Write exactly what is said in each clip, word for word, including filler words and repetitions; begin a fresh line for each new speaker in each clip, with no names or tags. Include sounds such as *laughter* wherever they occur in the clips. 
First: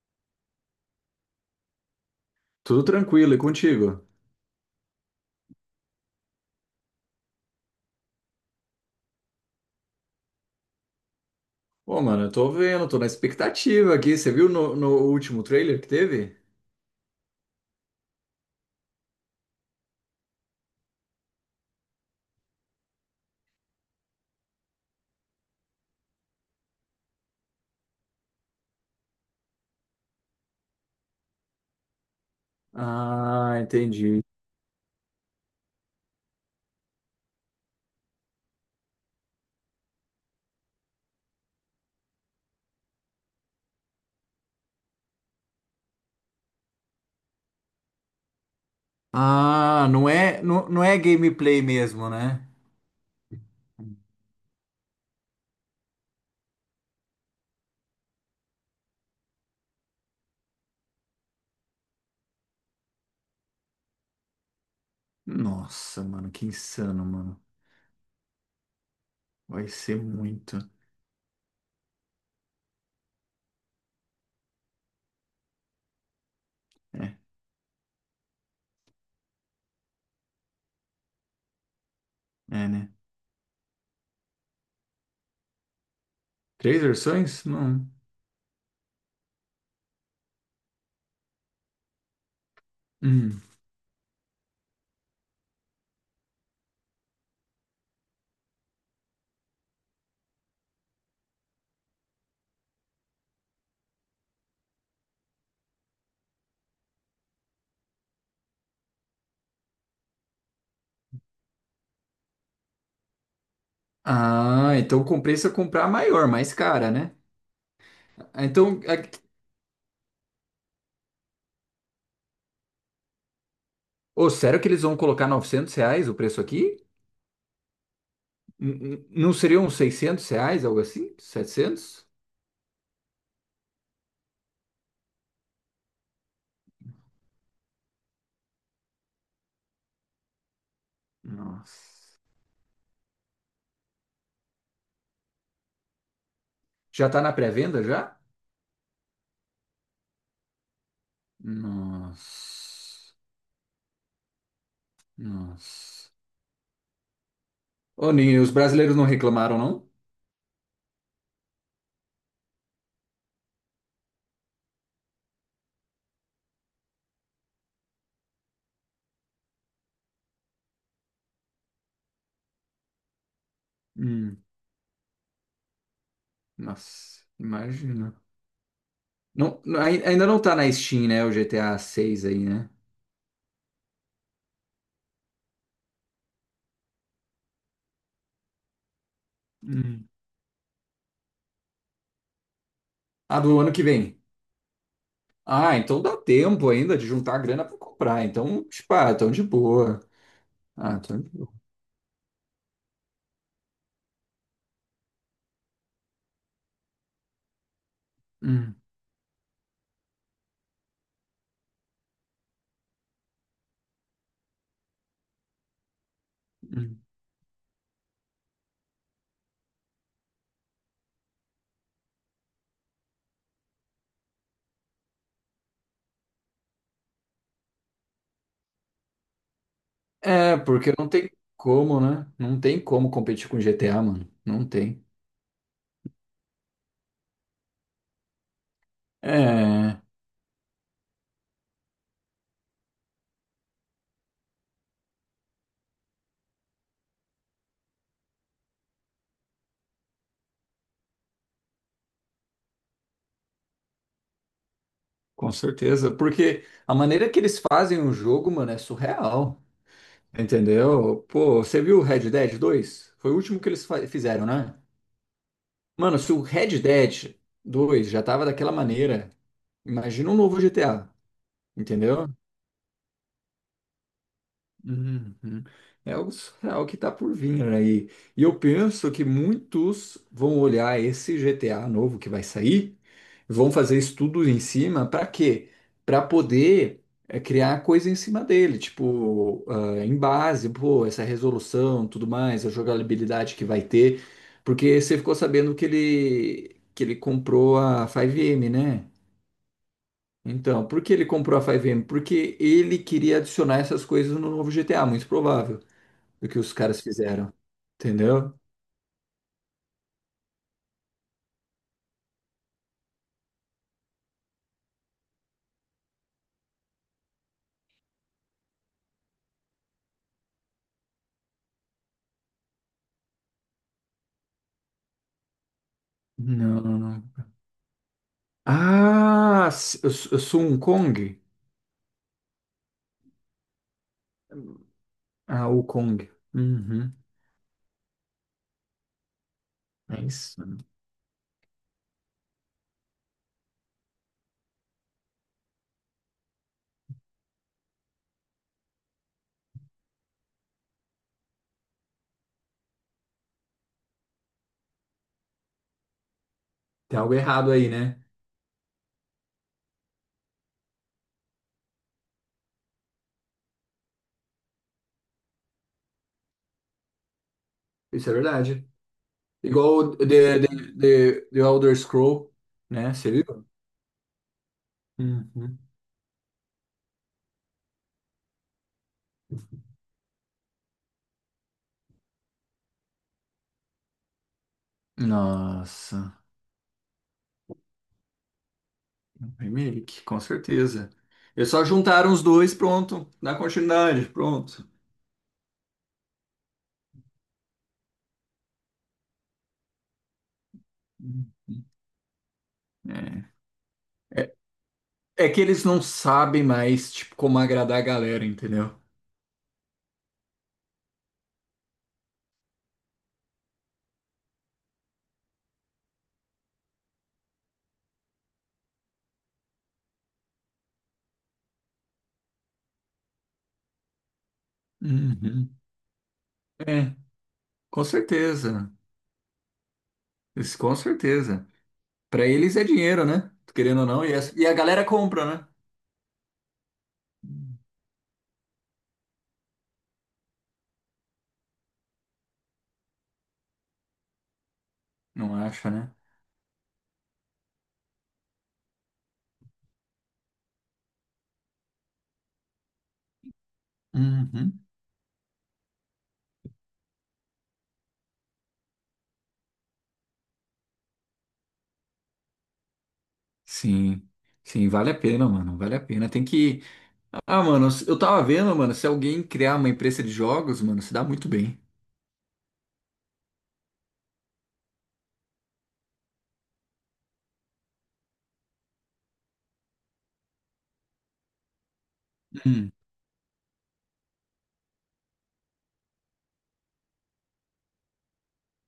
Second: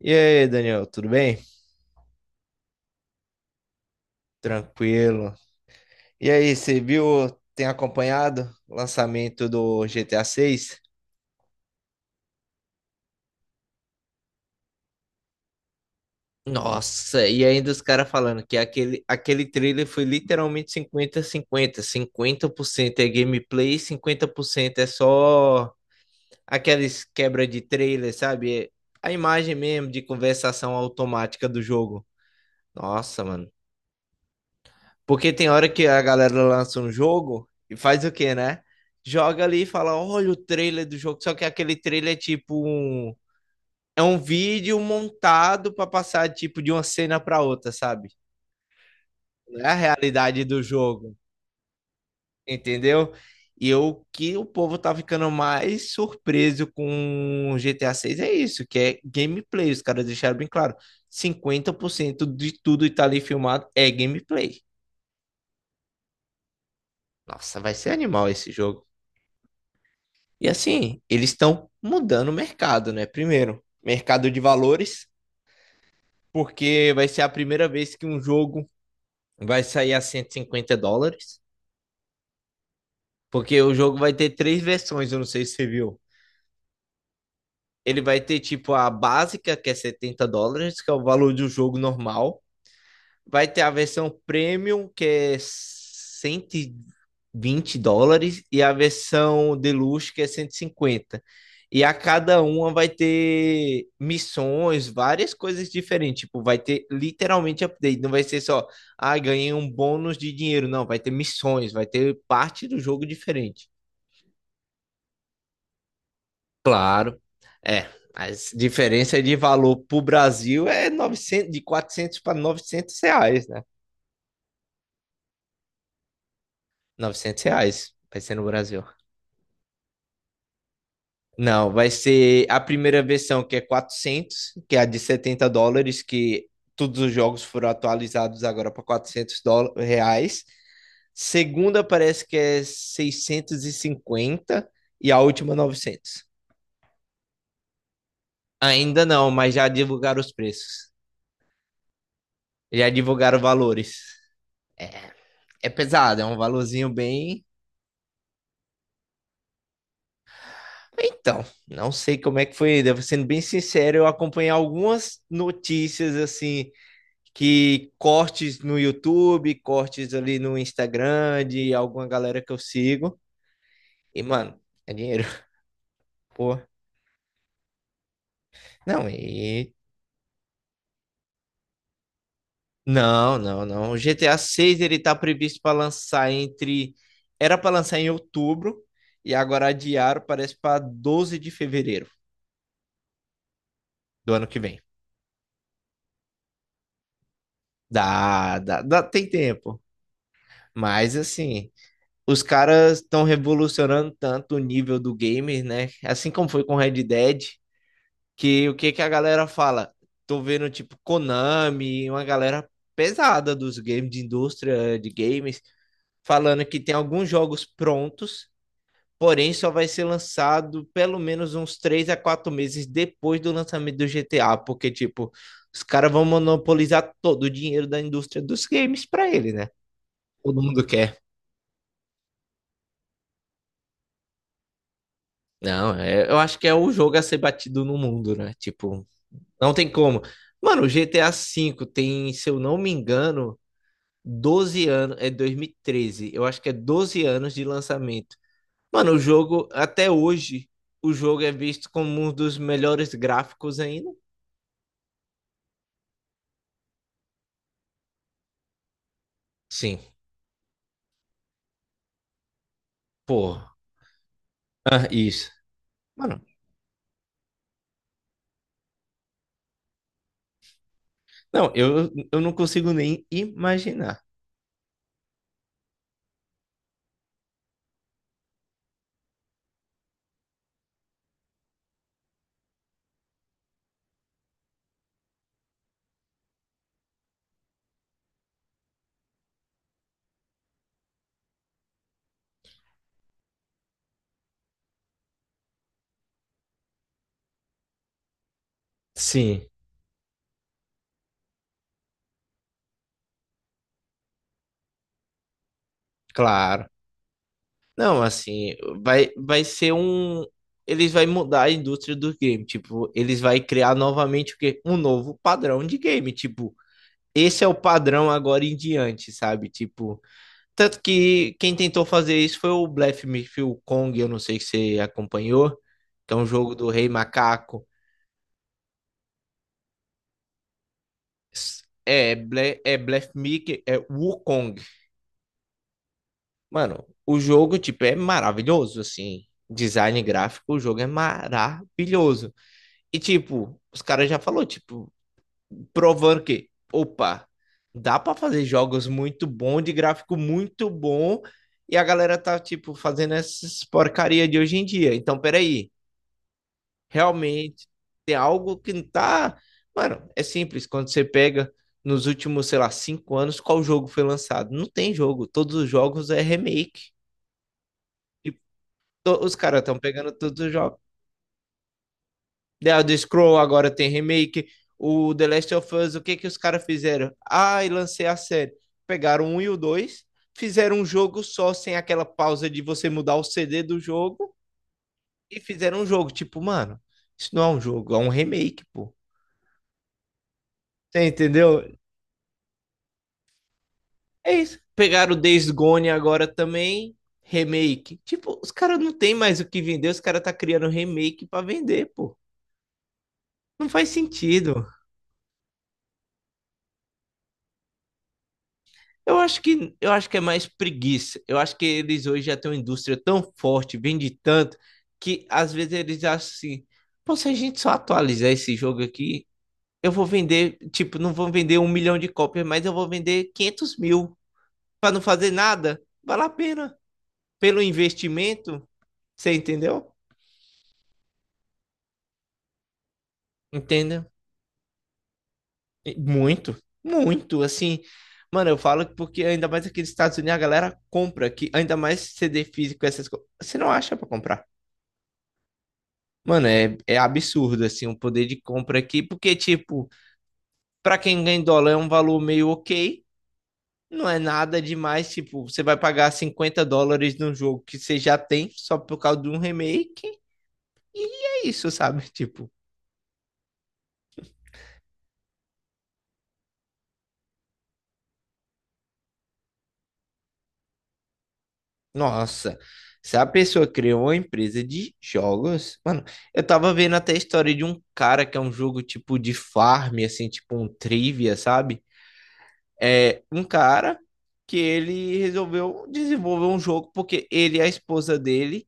E aí, Daniel, tudo bem?
Tudo tranquilo, e contigo?
Tranquilo. E aí, você viu, tem acompanhado o lançamento do G T A seis?
Pô, mano, eu tô vendo, tô na expectativa aqui. Você viu no, no último trailer que teve?
Nossa, e ainda os caras falando que aquele, aquele trailer foi literalmente cinquenta a cinquenta cinquenta por cento é gameplay, cinquenta por cento é só aquelas quebra de trailer, sabe? É a imagem mesmo de conversação automática do jogo. Nossa, mano.
Ah, entendi.
Porque tem hora que a galera lança um jogo e faz o quê, né? Joga ali e fala: olha o trailer do jogo. Só que aquele trailer é tipo um. É um vídeo montado para passar tipo de uma cena para outra, sabe? Não é a
Ah, não é,
realidade do
não, não é
jogo,
gameplay mesmo, né?
entendeu? E o que o povo tá ficando mais surpreso com o G T A seis é isso, que é gameplay. Os caras deixaram bem claro: cinquenta por cento de tudo que tá ali filmado é gameplay.
Nossa, mano, que insano, mano.
Nossa, vai ser animal esse jogo.
Vai ser
E
muito.
assim, eles estão mudando o mercado, né? Primeiro, mercado de valores, porque vai
É,
ser a primeira vez que um jogo vai sair a 150 dólares,
é, né?
porque o jogo vai ter três versões, eu não sei se você viu.
Três versões? Não.
Ele vai ter tipo a básica, que é setenta dólares, que é o valor do jogo normal.
Hum.
Vai ter a versão premium, que é cento e vinte dólares, e a versão deluxe, que é cento e cinquenta. E a cada uma vai ter missões, várias coisas diferentes. Tipo, vai ter literalmente update. Não vai ser só, ah, ganhei um bônus de dinheiro. Não, vai ter missões, vai ter parte do jogo diferente.
Ah, então compensa comprar a maior, mais cara, né?
Claro. É, a
Ah, então, aqui...
diferença de valor para o Brasil é novecentos, de quatrocentos para novecentos reais, né?
Ô, sério que eles vão colocar novecentos reais o preço aqui?
Novecentos reais vai ser no
N-
Brasil.
n- Não seriam seiscentos reais, algo assim?
Não, vai
Setecentos?
ser a primeira versão que é quatrocentos, que é a de setenta dólares, que todos os jogos foram atualizados agora para quatrocentos dóla- reais. Segunda
Nossa.
parece que é seiscentos e cinquenta e a última novecentos.
Já tá na pré-venda já?
Ainda não, mas já divulgaram os preços. Já
Nossa.
divulgaram valores. É
Nossa.
pesado, é um valorzinho bem.
Ô, Ninho, os brasileiros não reclamaram, não?
Então, não sei como é que foi. Devo sendo bem sincero, eu acompanhei algumas notícias assim, que cortes no YouTube, cortes ali no Instagram de alguma galera que eu sigo. E,
Hum,
mano, é dinheiro. *laughs* Pô.
nossa, imagina.
Não,
Não,
e.
não- ai- ainda não tá na Steam, né? O G T A seis aí, né?
Não, não, não. O G T A seis ele tá previsto para lançar entre. Era para lançar em outubro e agora
Hum.
adiaram, parece para doze de fevereiro
Ah, do ano que vem.
do ano que vem.
Ah, então dá tempo ainda de juntar a grana pra comprar.
Dá,
Então,
dá,
tipo,
dá,
ah,
tem
tão de
tempo.
boa. Ah,
Mas
tão de boa.
assim, os caras estão revolucionando tanto o nível do game, né? Assim como foi com Red Dead. Que o
Hum,
que que a galera fala? Tô vendo tipo Konami, uma galera pesada dos games, de indústria de games, falando que tem
hum.
alguns jogos prontos, porém só vai ser lançado pelo menos uns três a quatro meses depois do lançamento do G T A, porque tipo, os caras vão monopolizar todo o dinheiro da indústria dos games para ele, né?
É,
Todo mundo
porque não
quer.
tem como, né? Não tem como competir com G T A, mano. Não tem.
Não, é- eu acho que é o jogo a ser batido no mundo, né? Tipo, não tem
É.
como. Mano, o G T A vê tem, se eu não me engano, doze anos. É dois mil e treze, eu acho, que é doze anos de lançamento. Mano, o jogo, até hoje, o jogo é visto como um dos melhores gráficos ainda.
Com certeza, porque a maneira que eles fazem o jogo, mano, é surreal,
Sim,
entendeu? Pô, você viu o Red Dead dois? Foi o último que
porra.
eles fa- fizeram, né?
Ah, isso.
Mano, se o
Mano,
Red Dead dois já tava daquela maneira, imagina um novo G T A,
não, eu,
entendeu?
eu não consigo nem imaginar.
Uhum. É algo surreal que tá por vir aí. E eu penso que muitos vão olhar esse G T A novo que vai sair, vão fazer estudos em cima, para quê? Para poder é, criar coisa em cima dele, tipo, ah, em base, pô, essa resolução, tudo mais, a jogabilidade que vai ter, porque você ficou sabendo que ele que ele comprou a cinco M, né?
Sim,
Então, por que ele comprou a cinco M? Porque ele queria adicionar essas coisas no novo G T A, muito provável do que os
claro.
caras fizeram.
Não,
Entendeu?
assim, vai, vai ser um. Eles vai mudar a indústria do game. Tipo, eles vai criar novamente o quê? Um novo padrão de game. Tipo, esse é o padrão agora em diante, sabe? Tipo, tanto que quem tentou fazer isso foi o Blef Midfield Kong, eu não sei se você acompanhou, que é um jogo
Não,
do
não,
Rei
não.
Macaco.
Ah, s- eu, sou eu sou um Kong?
É, Ble, é Blef Mickey, é Wukong.
Ah, o Kong.
Mano,
Uhum.
o jogo, tipo, é maravilhoso, assim. Design
É isso.
gráfico, o jogo é maravilhoso. E, tipo, os caras já falou, tipo, provando que, opa, dá para fazer jogos muito bom, de gráfico muito bom, e a galera tá, tipo, fazendo essas porcaria de hoje em dia. Então, peraí.
Tem algo errado
Realmente
aí, né?
tem algo que não tá. Mano, é simples. Quando você pega nos últimos, sei lá, cinco anos, qual jogo foi lançado? Não tem jogo. Todos os jogos é remake.
Isso é
E
verdade.
to- os caras
Igual
estão
o
pegando
The,
todos
The,
os jogos.
The, The Elder Scroll,
The
né?
Elder
Você viu?
Scroll agora tem remake. O The Last
Uhum.
of Us, o que que os caras fizeram? Ah, e lancei a série. Pegaram um e o dois, fizeram um jogo só, sem aquela pausa de você mudar o C D do jogo, e fizeram um jogo.
Nossa.
Tipo, mano, isso não é um jogo, é um remake, pô.
Remake, com certeza.
Você
Eles
entendeu?
só juntaram os dois, pronto. Dá continuidade,
É isso.
pronto.
Pegaram o Days Gone agora também, remake. Tipo, os caras não tem mais o que vender, os caras tá criando remake pra vender, pô.
É.
Não faz sentido.
É que eles não sabem mais, tipo, como agradar a galera, entendeu?
Eu acho que eu acho que é mais preguiça. Eu acho que eles hoje já têm uma indústria tão forte, vende tanto, que às vezes eles acham assim, pô, se a gente só atualizar esse jogo aqui, eu vou vender, tipo, não vou vender um milhão de cópias, mas eu vou vender quinhentos mil. Pra não fazer
Uhum.
nada, vale a pena.
É.
Pelo
Com
investimento,
certeza.
você entendeu?
Isso, com certeza. Pra eles é dinheiro, né? Querendo ou não,
Entenda.
e, essa- e a galera compra, né?
E muito, muito, assim. Mano, eu falo que porque ainda mais aqui nos Estados Unidos a galera compra aqui, ainda mais C D físico, essas coisas. Você não acha pra comprar.
Não acha, né?
Mano, é, é absurdo, assim, o poder de compra aqui, porque, tipo, pra quem ganha em dólar é um valor meio ok, não é
Uhum.
nada demais, tipo, você vai pagar cinquenta dólares num jogo que você já tem só por causa de um remake, é isso, sabe? *laughs* Tipo.
Sim. Sim, vale a pena, mano. Vale a pena. Tem que. Ah, mano, eu tava vendo, mano, se alguém criar uma empresa de jogos, mano, se dá muito bem.
Nossa, se a pessoa criou uma empresa de jogos, mano, eu tava vendo até a história de um cara que é um jogo tipo de farm, assim, tipo um trivia, sabe?
Hum,
É um cara que ele resolveu desenvolver um jogo porque ele e a esposa dele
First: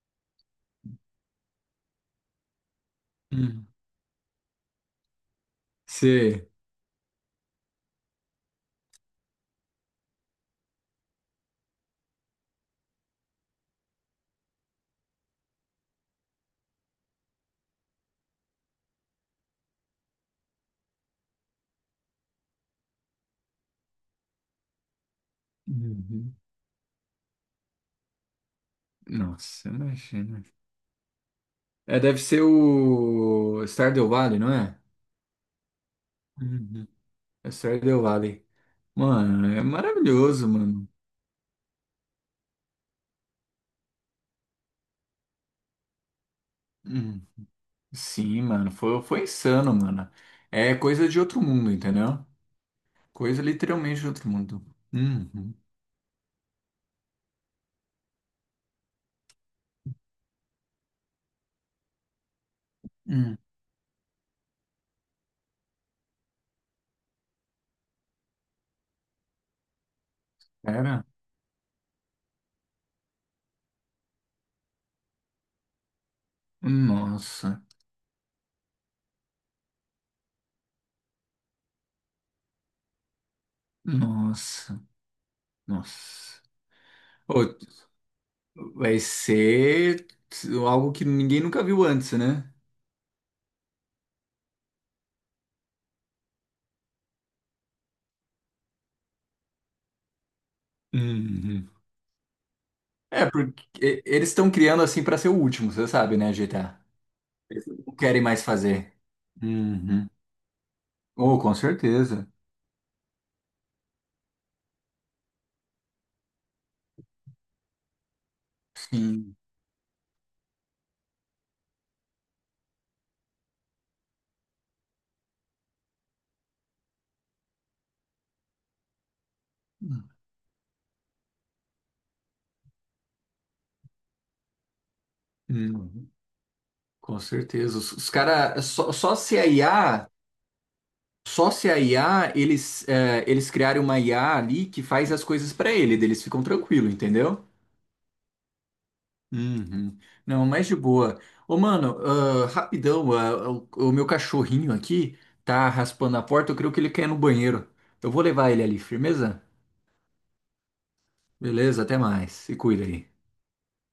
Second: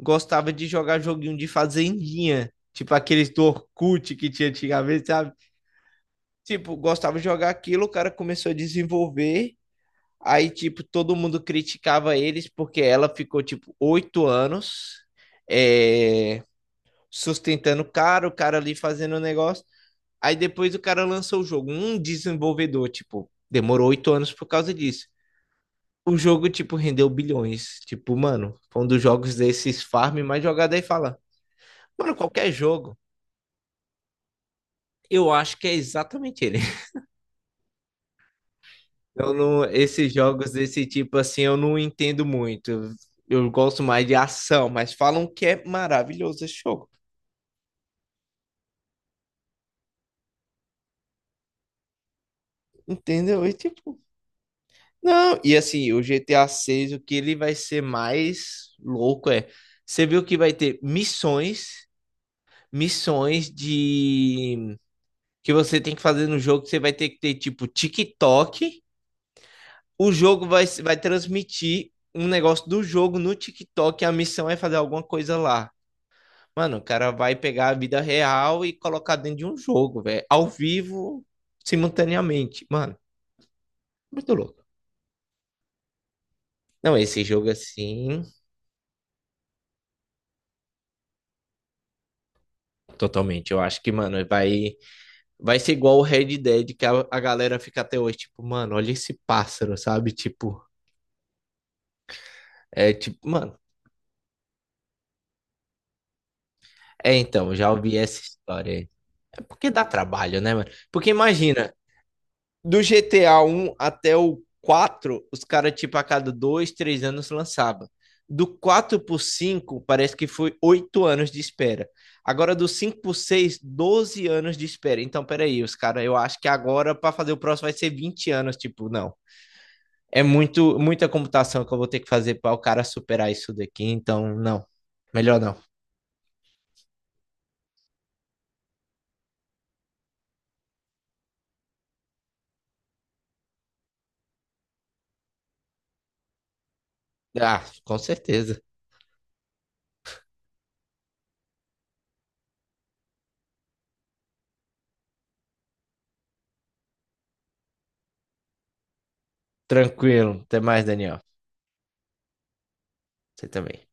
gostava de jogar joguinho de fazendinha, tipo aqueles do
hum.
Orkut que tinha antigamente, sabe?
Você.
Tipo, gostava de jogar aquilo, o cara começou a desenvolver. Aí, tipo, todo mundo criticava eles porque ela ficou, tipo, oito anos, é, sustentando o cara, o cara ali fazendo o negócio. Aí depois o cara lançou o jogo. Um desenvolvedor, tipo, demorou oito anos por causa disso. O
Uhum.
jogo, tipo, rendeu bilhões. Tipo, mano, foi um dos jogos
Nossa,
desses farm mais
imagina.
jogado aí fala.
É,
Mano,
deve ser
qualquer jogo.
o Stardew Valley, não é?
Eu acho que é exatamente ele.
Uhum. É Stardew Valley.
Eu
Mano, é
não, esses
maravilhoso,
jogos desse
mano.
tipo assim eu não entendo muito. Eu gosto mais de ação, mas falam que é maravilhoso esse jogo.
Sim, mano, foi, foi insano, mano. É coisa de outro mundo, entendeu? Coisa
Entendeu? E tipo,
literalmente de outro mundo.
não,
Uhum.
e assim, o G T A seis, o que ele vai ser mais louco é, você viu que vai ter missões,
Hum.
missões de que você tem que fazer no jogo, que você vai ter que ter tipo TikTok, o jogo vai vai
Era?
transmitir um negócio do jogo no TikTok, e a missão é fazer alguma coisa lá. Mano, o cara vai
Nossa,
pegar a vida real e colocar dentro de um jogo, velho. Ao vivo, simultaneamente. Mano, muito louco.
nossa, nossa.
Não, esse
Ô,
jogo assim,
vai ser algo que ninguém nunca viu antes, né?
totalmente. Eu acho que, mano, vai, vai ser igual o Red Dead, que a, a galera fica até hoje, tipo, mano, olha esse pássaro, sabe? Tipo,
Uhum.
é
É,
tipo, mano.
porque e- eles estão criando assim pra ser o último, você sabe, né, G T A?
É, então,
Eles
já
não
ouvi essa
querem mais
história aí.
fazer.
É porque dá
Uhum.
trabalho, né, mano? Porque
Oh, com
imagina,
certeza.
do G T A um até o quatro, os caras, tipo, a cada dois, três anos lançava. Do quatro pro
Sim.
cinco, parece que foi oito anos de espera. Agora, do cinco pro seis, doze anos de espera. Então, peraí, os caras, eu acho que agora, para fazer o próximo, vai ser vinte anos. Tipo, não. É muito, muita computação que eu vou ter que fazer para o cara superar isso daqui. Então, não. Melhor não.
Uhum. Com certeza. Os, os caras, só, só se a I A, só se a I A, eles, é, eles criaram uma I A ali que faz as coisas pra ele, daí eles ficam tranquilos, entendeu?
Ah, com certeza.
Uhum. Não, mas de boa. Ô, mano, ah, rapidão, ah, o, o meu cachorrinho aqui tá raspando a porta, eu creio que ele quer ir no banheiro. Eu vou levar ele ali, firmeza?
Tranquilo. Até mais, Daniel.
Beleza, até mais. Se cuida aí.
Você também.